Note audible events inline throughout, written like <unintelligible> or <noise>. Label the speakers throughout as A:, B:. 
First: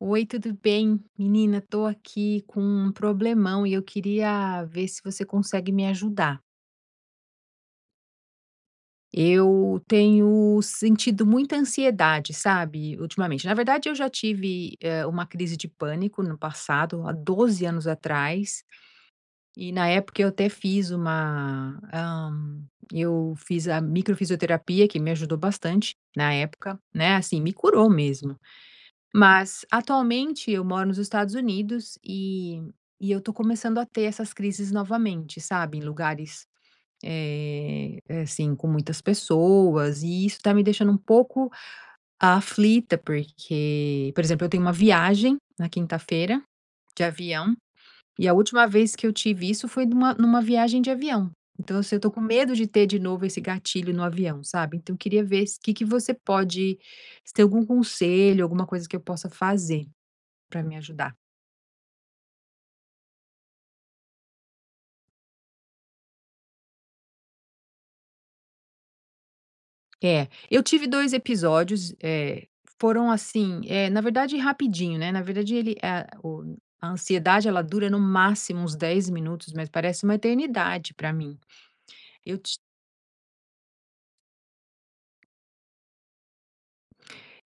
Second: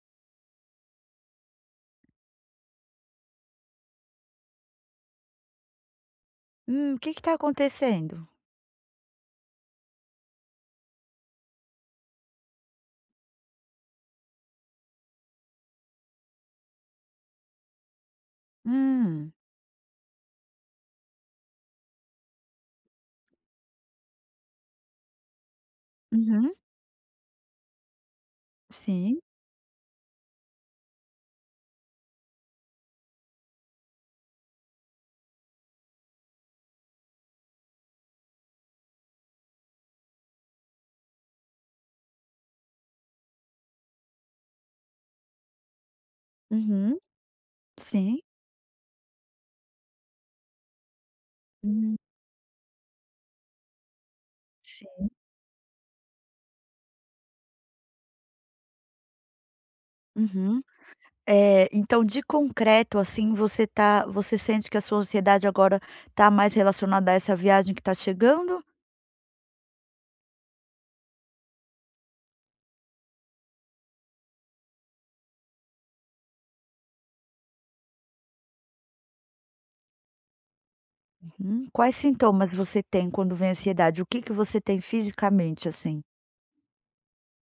A: Oi, tudo bem? Menina, tô aqui com um problemão e eu queria ver se você consegue me ajudar.
B: Hum, o que que tá acontecendo?
A: Eu tenho sentido muita ansiedade, sabe, ultimamente. Na verdade, eu já tive, eh, uma crise de pânico no passado, há 12 anos atrás
B: Hum.
A: e na época eu até fiz uma, hã, eu fiz a microfisioterapia que me ajudou bastante na
B: Uhum.
A: época, né, assim, me curou mesmo.
B: Sim.
A: Mas atualmente eu moro nos Estados Unidos e e eu tô começando a ter essas crises novamente, sabe, em lugares, eh, é assim, com muitas pessoas, e isso tá me deixando um pouco aflita, porque, por exemplo, eu tenho uma viagem na quinta-feira,
B: Uhum.
A: de avião
B: Sim.
A: e a última vez que eu tive isso foi numa numa viagem de avião. Então, assim,
B: Hum.
A: eu estou com medo de ter de novo esse gatilho no avião, sabe. Então eu
B: Sim.
A: queria ver se o que que você pode, se tem algum conselho, alguma coisa que eu possa fazer,
B: Uhum.
A: para me ajudar.
B: Eh, então de concreto, assim, você tá você sente que a sua ansiedade agora tá mais relacionada a essa viagem que tá chegando?
A: É, eu tive 2 episódios, eh, foram assim eh, na verdade, rapidinho, né. Na verdade, ele é o a ansiedade, ela dura no máximo uns 10 minutos, mas parece uma eternidade para mim.
B: Uhum. Quais
A: Eu
B: sintomas
A: ti
B: você tem quando vem a ansiedade? O que que você tem fisicamente assim?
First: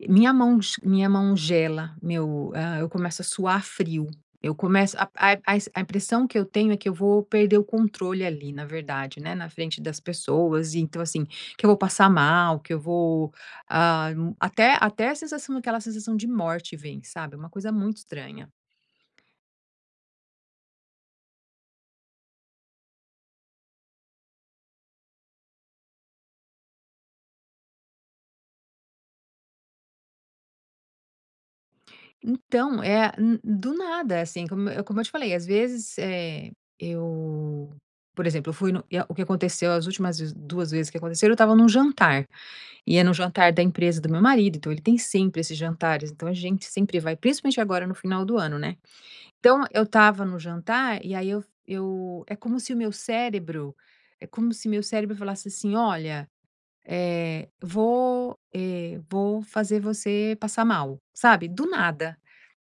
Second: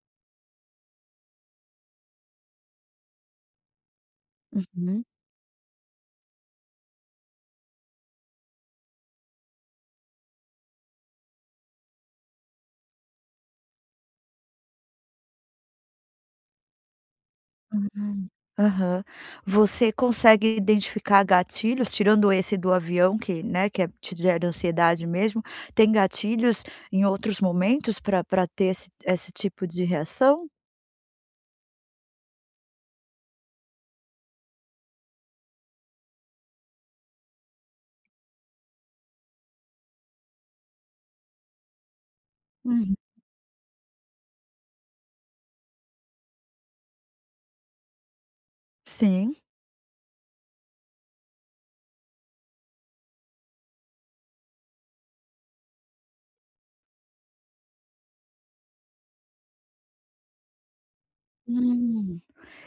A: Minha mão ge minha mão gela, meu ah, eu começo a suar frio. Eu começo
B: Uhum.
A: a a i a i s a impressão que eu tenho é que eu vou perder o controle ali, na verdade, né. Na frente das pessoas, então, assim, que eu vou passar mal, que eu vou ah, até até a sensação aquela sensação de morte vem, sabe, é uma coisa muito
B: <unintelligible>
A: estranha.
B: Aham. Você consegue identificar gatilhos, tirando esse do avião que, né, que é te gera ansiedade mesmo, tem gatilhos, em outros momentos, pra pra ter ess esse tipo de reação?
A: Então é n do nada, assim, como eu como eu te falei, às vezes, eh, eu por exemplo, eu fui no e o que aconteceu as últimas 2 vezes que aconteceram, eu estava num jantar,
B: Uhum.
A: e é num jantar da empresa do meu marido. Então ele tem sempre esses jantares. Então a gente sempre vai, principalmente agora no final do ano, né.
B: Sim.
A: Então eu estava no jantar e aí f eu eu é como se o meu cérebro é como se meu cérebro falasse assim: "Olha, eh, vou eh, vou fazer você passar mal", sabe do nada.
B: Hum.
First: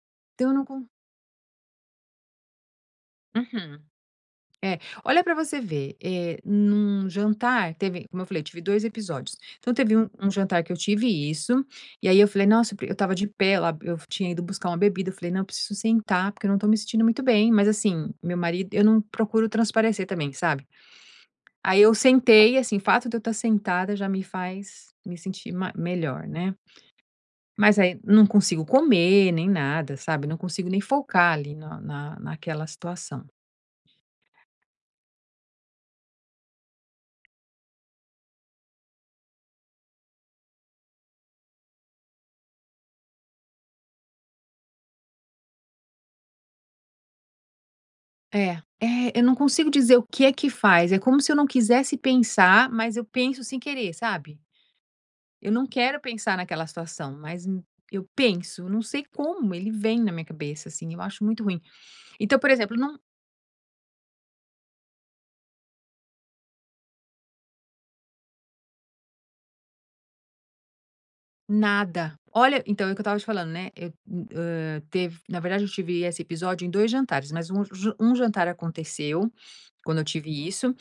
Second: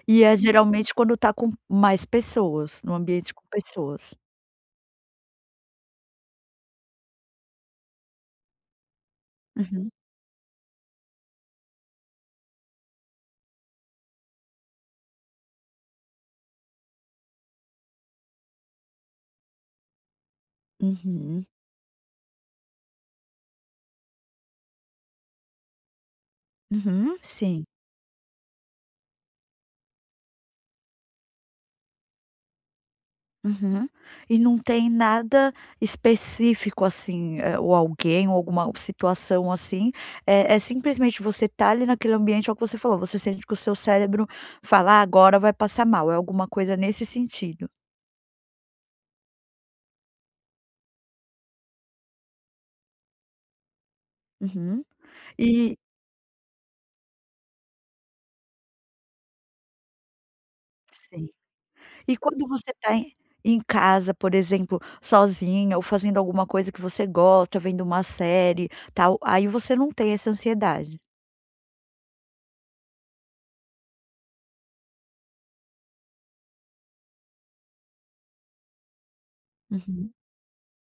B: E é
A: Então eu não con
B: geralmente quando tá com mais pessoas? No ambiente com
A: Uhum.
B: pessoas?
A: É. Olha pra você ver, eh, num jantar, teve como eu falei, tive 2 episódios, então
B: Uhum.
A: teve um um jantar que eu tive isso e aí eu falei: "Nossa, eu pre" eu estava de pé lá, eu f tinha ido buscar uma bebida. Eu falei: "Não, eu preciso sentar porque eu não tô me sentindo muito bem", mas assim, meu marido eu não procuro transparecer também, sabe.
B: Uhum.
A: Aí eu sentei, assim, o fato de eu estar sentada já me faz me sentir ma melhor, né.
B: Uhum, sim.
A: Mas aí não consigo comer nem nada, sabe. Não consigo nem focar ali na na naquela situação.
B: Uhum. E não tem nada específico, assim, eh, ou alguém ou alguma situação, assim, é é simplesmente você tá ali naquele ambiente, é o que você falou. Você sente que o seu cérebro fala: "Ah, agora vai passar mal." É alguma coisa nesse sentido.
A: É. É, eu não consigo dizer o que é que faz. É como se eu não quisesse pensar, mas eu penso sem querer, sabe?
B: Uhum.
A: Eu não
B: E
A: quero pensar naquela situação, mas eu eu penso, não sei como, ele vem na minha cabeça, assim. Eu acho
B: Sim.
A: muito ruim.
B: E
A: Então,
B: quando
A: por
B: você
A: exemplo,
B: tá
A: não
B: em em casa, por exemplo, sozinha ou fazendo alguma coisa que você gosta, vendo uma série tal, aí você não tem essa ansiedade?
A: Nada. Olha, então é o que eu estava te falando, né. Eu, e eh, tev na verdade, eu tive esse episódio em dois jantares. Mas um ju um jantar aconteceu, quando eu
B: Uhum.
A: tive isso.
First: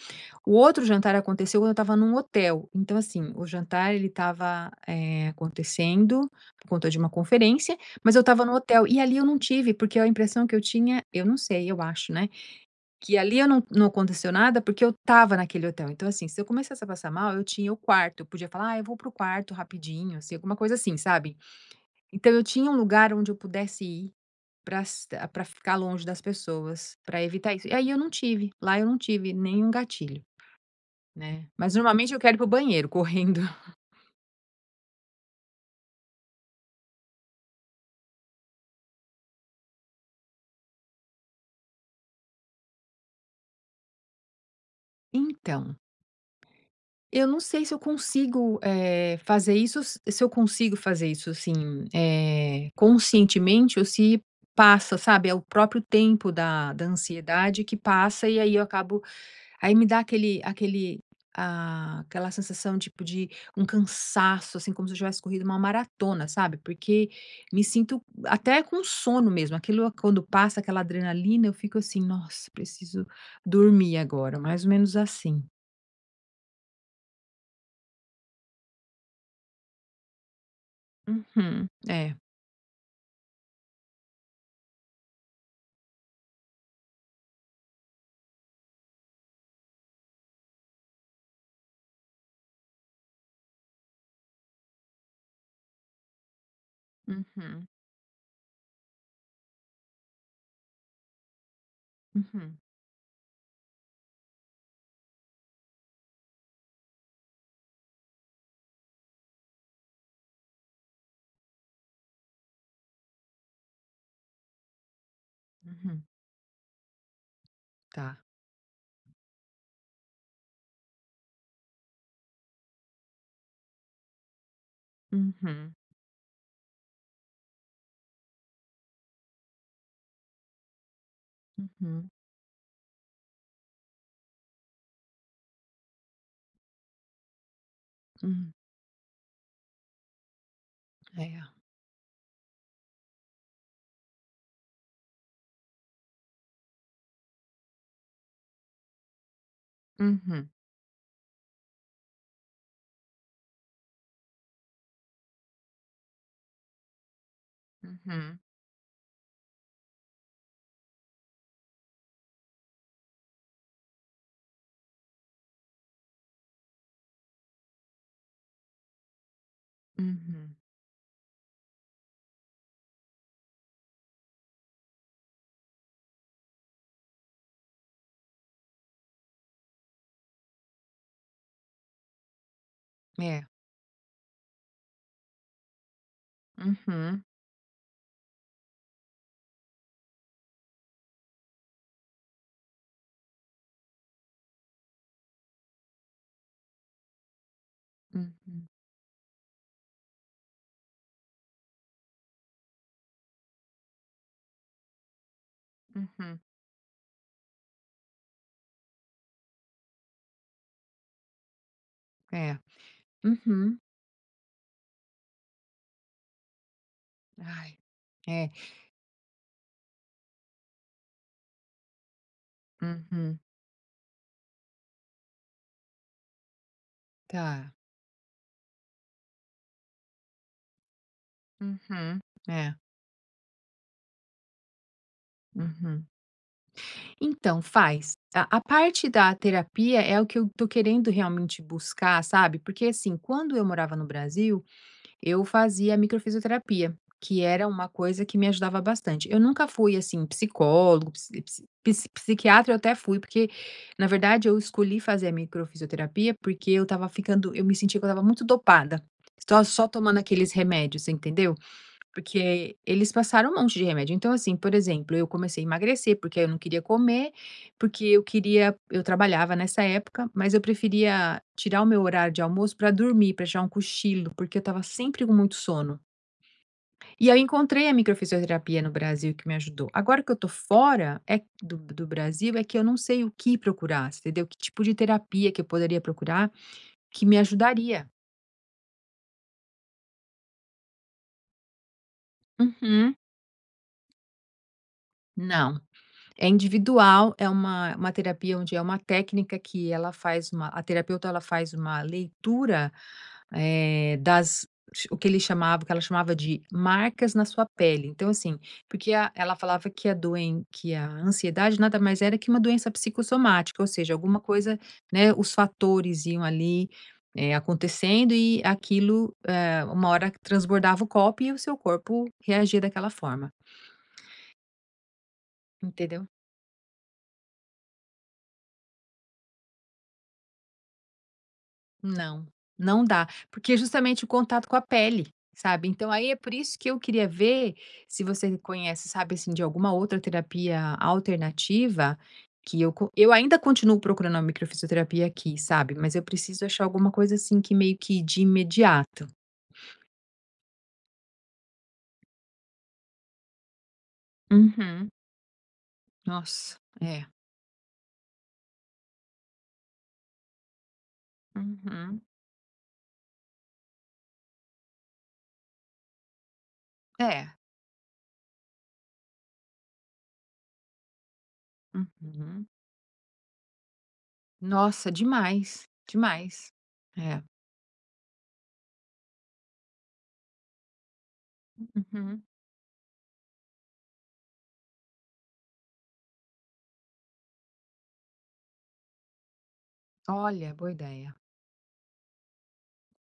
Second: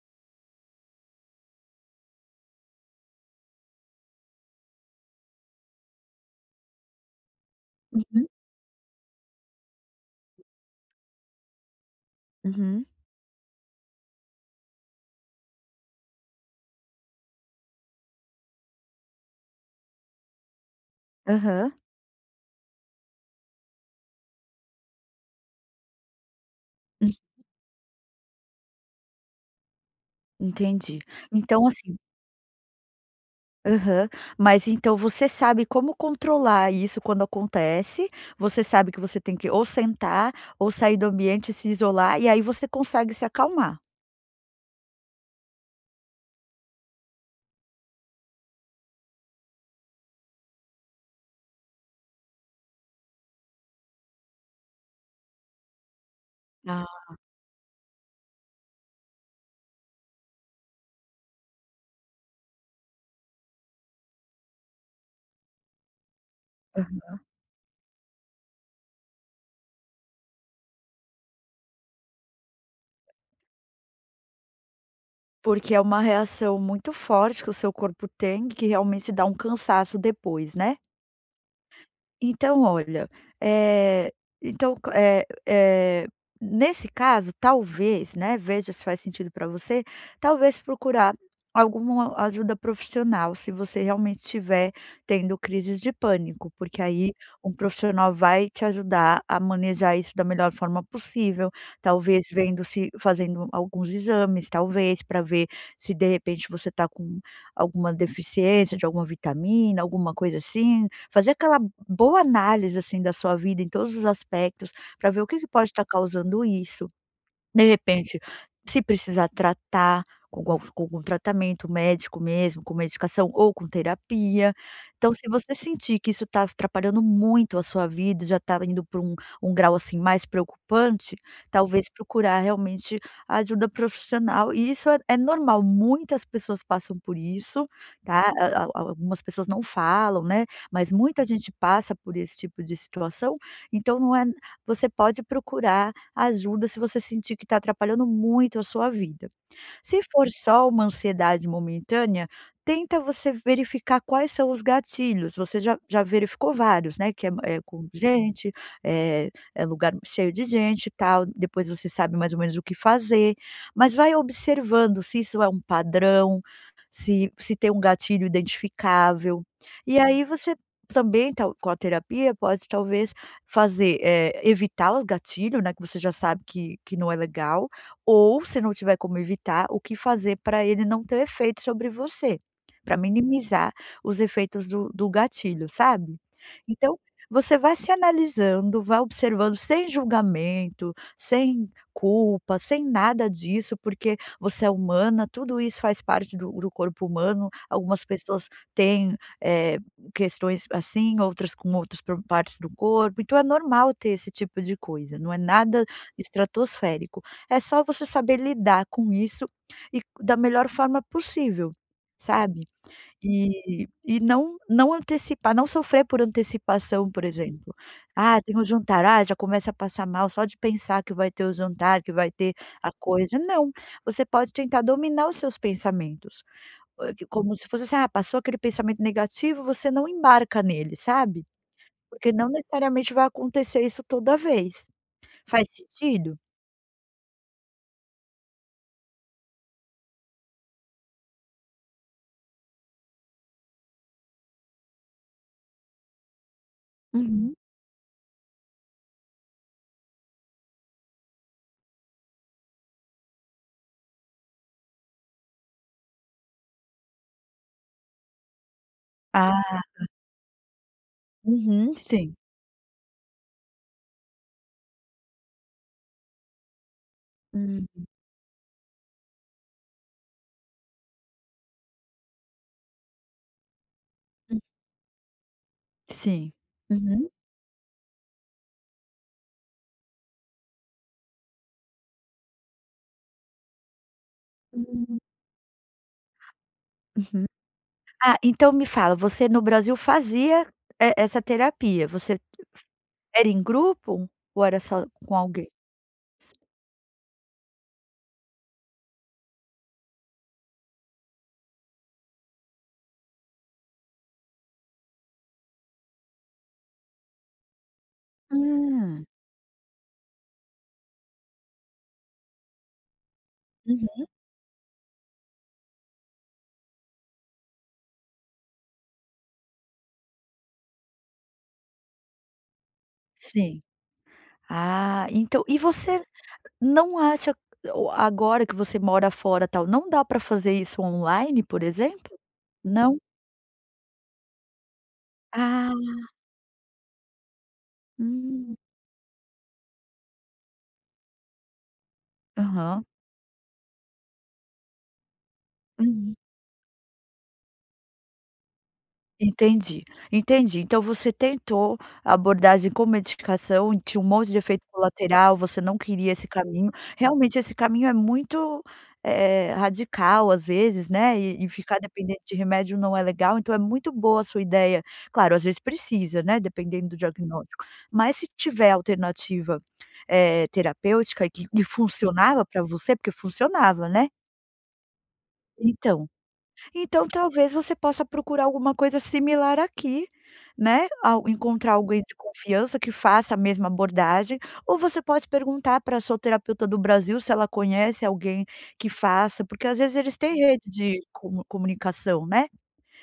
A: O outro jantar aconteceu quando eu estava num hotel. Então assim o jantar ele estava, eh, acontecendo por conta de uma conferência, mas eu
B: Uhum.
A: estava no hotel e ali eu não tive, porque a impressão que eu tinha, eu não sei, eu acho, né.
B: Uhum.
A: Que ali eu não não aconteceu nada, porque eu estava naquele hotel. Então, assim, se eu começasse a passar mal, eu tinha o quarto, eu podia falar: "Ah, eu vou para o quarto rapidinho, assim", alguma coisa assim, sabe.
B: Aham.
A: Então eu tinha um lugar onde eu pudesse ir prasta para ficar longe das pessoas,
B: Uhum.
A: para evitar isso. E aí eu não tive. Lá eu não tive nenhum gatilho,
B: Entendi.
A: né.
B: Então
A: Mas
B: assim
A: normalmente eu quero ir para o banheiro, correndo.
B: Aham. Mas então você sabe como controlar isso quando acontece, você sabe que você tem que ou sentar ou sair do ambiente e se isolar e aí você consegue se acalmar.
A: Então, eu não sei se eu consigo, eh, fazer isso se eu consigo fazer isso, assim, eh, conscientemente ou se passa, sabe, é o próprio tempo da da
B: Ah.
A: ansiedade que passa e aí eu acabo aí me dá aquele aquele, ah, aquela sensação tipo de um cansaço, assim como se eu tivesse corrido uma maratona, sabe porque
B: Uhum.
A: me sinto até com sono mesmo, aquilo quando passa aquela adrenalina, eu fico, assim: "Nossa, preciso dormir agora". Mais ou menos assim.
B: Porque é uma reação muito forte que o seu corpo tem que realmente dá um cansaço depois, né?
A: Uhum, é.
B: Então olha, eh, então c eh eh, nesse caso, talvez, né, veja se faz sentido pra você, talvez procurar alguma ajuda profissional, se você realmente estiver tendo crises de pânico, porque aí um
A: Uhum.
B: profissional vai te ajudar a manejar isso da melhor forma possível. Talvez
A: Uhum.
B: vendo se fazendo alguns exames, talvez pra ver se de repente você tá com alguma deficiência de alguma vitamina, alguma coisa assim, fazer aquela boa análise, assim, da sua vida em todos os aspectos pra ver o que que pode estar
A: Uhum.
B: causando isso. De
A: Tá.
B: repente se precisa tratar com com algum tratamento médico, mesmo com medicação ou com terapia. Então, se você
A: Uhum.
B: sentir que isso tá af atrapalhando muito a sua vida, já tá indo para um um grau, assim, mais preocupante, talvez
A: Uhum.
B: procurar realmente ajuda profissional e isso é é normal. Muitas pessoas passam por isso, tá.
A: Hum.
B: A a a algumas pessoas não falam, né, mas muita gente
A: É.
B: passa por esse tipo de situação. Então não é você pode procurar ajuda se você sentir que tá atrapalhando muito a sua vida. Se for
A: Uhum.
B: só uma ansiedade momentânea, tenta você verificar quais são os gatilhos. Você já já verificou vários, né. Que é é com
A: Uhum.
B: gente é é lugar cheio de gente e tal. Depois você sabe mais ou menos o que fazer. Mas vai observando se isso é um padrão, se se tem um gatilho identificável. E aí você
A: Uhum.
B: também tá com a terapia pode talvez fazer, eh, evitar o gatilho, né, que você já sabe que que não é legal ou se não tiver como evitar, o que fazer pra ele não ter efeito sobre você, pra
A: É.
B: minimizar os efeitos do do gatilho, sabe. Então
A: Uhum.
B: você vai se analisando, vai observando sem julgamento, sem culpa, sem nada disso, porque você é humana, tudo isso faz parte do do corpo humano. Algumas pessoas
A: Uhum.
B: têm, eh, questões assim, outras com outros pro partes do corpo. Então é normal ter esse tipo de coisa, não é nada
A: Uhum.
B: estratosférico. É só você saber lidar com isso e da melhor forma possível,
A: É.
B: sabe.
A: Uhum.
B: E e não não antecipar, não sofrer por antecipação, por exemplo:
A: Ai.
B: "Ah,
A: É.
B: tem o jantar". Ah, já começa a passar mal só de pensar que vai ter o jantar, que vai ter a coisa,
A: Uhum.
B: não. Você pode tentar dominar os seus pensamentos. A o como se
A: Tá.
B: fosse, assim. "Ah, passou aquele pensamento negativo", você não embarca nele, sabe?
A: Uhum,
B: Porque não
A: é.
B: necessariamente vai acontecer isso toda vez. Faz
A: Uhum.
B: sentido?
A: Então, faz. A a parte da terapia é o que eu tô querendo realmente buscar, sabe, porque, assim, quando eu morava no Brasil, eu fazia a microfisioterapia, que
B: Uhum.
A: era uma coisa que me ajudava bastante. Eu nunca fui, assim, psicólogo psi psi psiquiatra eu até fui porque, na verdade, eu escolhi fazer a microfisioterapia, porque eu estava ficando eu me sentia que eu estava muito dopada. Estava
B: Ah.
A: só tomando aqueles remédios, entendeu?
B: Uhum, sim.
A: Porque eles passaram um monte de remédio. Então, assim, por exemplo, eu comecei a emagrecer porque eu não queria comer porque
B: Hum.
A: eu queria eu trabalhava nessa época, mas eu preferia tirar o meu horário de almoço pra dormir, pra tirar um cochilo, porque eu
B: Hum.
A: estava sempre com muito sono.
B: Sim, uhum.
A: E aí eu encontrei a microfisioterapia no Brasil que me ajudou. Agora que eu tô fora é do B do Brasil é que eu não sei o que procurar, entendeu que tipo de
B: Hum.
A: terapia que eu poderia procurar que me
B: Uhum.
A: ajudaria.
B: Ah, então me fala. Você no Brasil fazia e essa terapia. Você
A: Uhum.
B: era em grupo ou era só com alguém?
A: Não. É individual, é uma uma terapia onde é uma técnica que ela faz uma a terapeuta, ela faz uma leitura, eh, das o que ele chamava o que ela chamava de marcas na sua pele. Então, assim. Porque
B: Hum.
A: a ela falava que a doen que a ansiedade nada mais era que uma doença psicossomática, ou seja,
B: Uhum.
A: alguma coisa, né, os fatores iam ali, eh, acontecendo e aquilo, eh, uma hora que transbordava o copo e o seu corpo reagia daquela forma.
B: Sim. Ah, entã e você
A: Entendeu?
B: não acha o agora que você mora fora, tal, não dá pra fazer isso online, por exemplo?
A: Não. Não
B: Não?
A: dá porque é justamente o contato com a pele, sabe, então,
B: Ah!
A: aí é por isso que eu queria ver se você
B: Hum.
A: conhece sabe assim, de alguma outra terapia alternativa que eu
B: Aham.
A: co eu ainda continuo procurando uma microfisioterapia aqui, sabe, mas eu
B: Uhum.
A: preciso achar alguma coisa assim, que meio que de imediato.
B: Entendi, entendi. Então você tentou abordagem com medicação. Tinha um monte de efeito
A: Uhum.
B: colateral. Você não queria esse
A: Nossa!
B: caminho.
A: É.
B: Realmente esse caminho é muito, eh, radical, às vezes, né, e e ficar
A: Uhum.
B: dependente de remédio não é legal. Então é muito boa a sua ideia claro, às vezes precisa, né, dependendo do
A: É.
B: diagnóstico. Mas se tiver alternativa, eh, terapêutica e que que funcionava
A: Uhum.
B: pra você, porque funcionava, né?
A: Nossa, demais.
B: Então.
A: Demais.
B: Então
A: É.
B: talvez você possa procurar alguma coisa similar aqui, né. Ao encontrar alguém de
A: Uhum.
B: confiança, que faça a mesma abordagem, ou você pode perguntar para a sua terapeuta do Brasil se ela conhece alguém que faça, porque às vezes eles têm
A: Olha, boa
B: rede de
A: ideia.
B: comu comunicação, né.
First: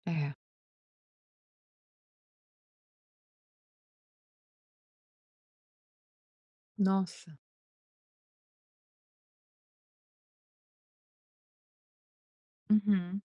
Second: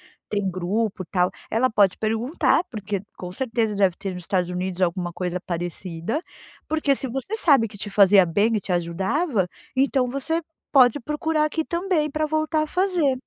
A: É.
B: Tem grupo, tal. Ela pode perguntar, porque com certeza deve ter nos Estados Unidos alguma coisa parecida. Porque se você
A: Nossa.
B: sabe que te fazia bem e te ajudava, então você pode procurar aqui também, para voltar a fazer.
A: Uhum.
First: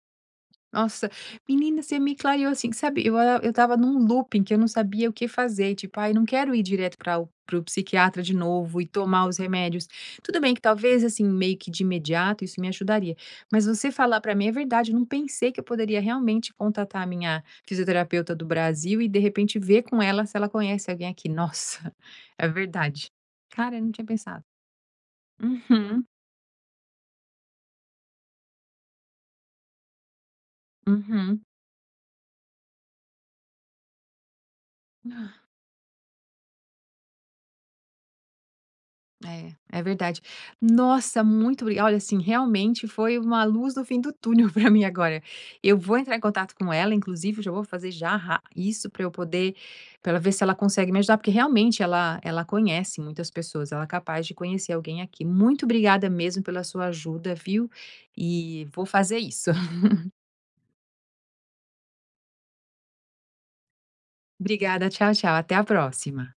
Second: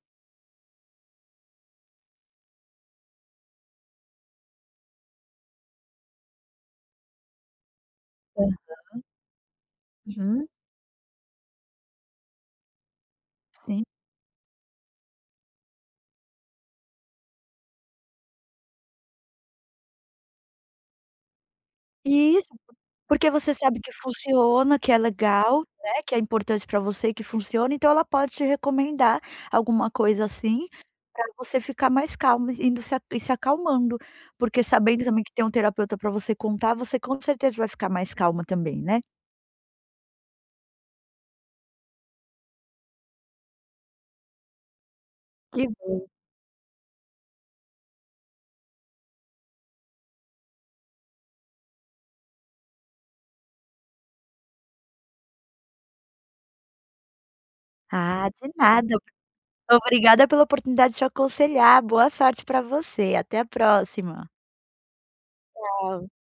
A: Nossa, menina você me clareou assim, sabe. Eu a eu estava num looping, que eu não sabia o que fazer, tipo: "Ai, eu não quero ir direto para o para o psiquiatra de
B: Aham.
A: novo, e tomar os remédios". Tudo
B: Uhum.
A: bem que talvez, assim, meio que de imediato, isso me ajudaria. Mas
B: Sim.
A: você falar para mim é verdade, eu não pensei que eu poderia realmente contatar a minha fisioterapeuta do Brasil, e de repente ver com ela se ela conhece alguém aqui. Nossa, é
B: Isso.
A: verdade.
B: Porque você
A: Cara,
B: sabe
A: eu
B: que
A: não tinha pensado.
B: funciona, que é legal, né.
A: Uhum.
B: Que é importante para você, que funciona. Então ela pode te recomendar alguma coisa assim, pra
A: Uhum.
B: você ficar mais calma, e indo se a se acalmando. Porque sabendo também que tem um terapeuta para você contar, você com certeza vai ficar mais calma também, né?
A: É, é verdade. Nossa, muito obri olha, assim, realmente foi uma luz no fim do túnel para mim agora.
B: Que
A: Eu vou
B: bom.
A: entrar em contato com ela, inclusive eu já vou fazer já rá isso para eu poder pra ela ver se ela consegue me ajudar, porque realmente ela ela conhece muitas pessoas, ela é capaz de conhecer alguém aqui. Muito obrigada mesmo pela sua ajuda, viu.
B: Ah, de
A: E, vou
B: nada. Ob
A: fazer isso. <laughs>
B: Obrigada pela oportunidade de te aconselhar. Boa sorte para você, até a próxima.
A: Obrigada. Tchau, tchau até a
B: Tchau.
A: próxima.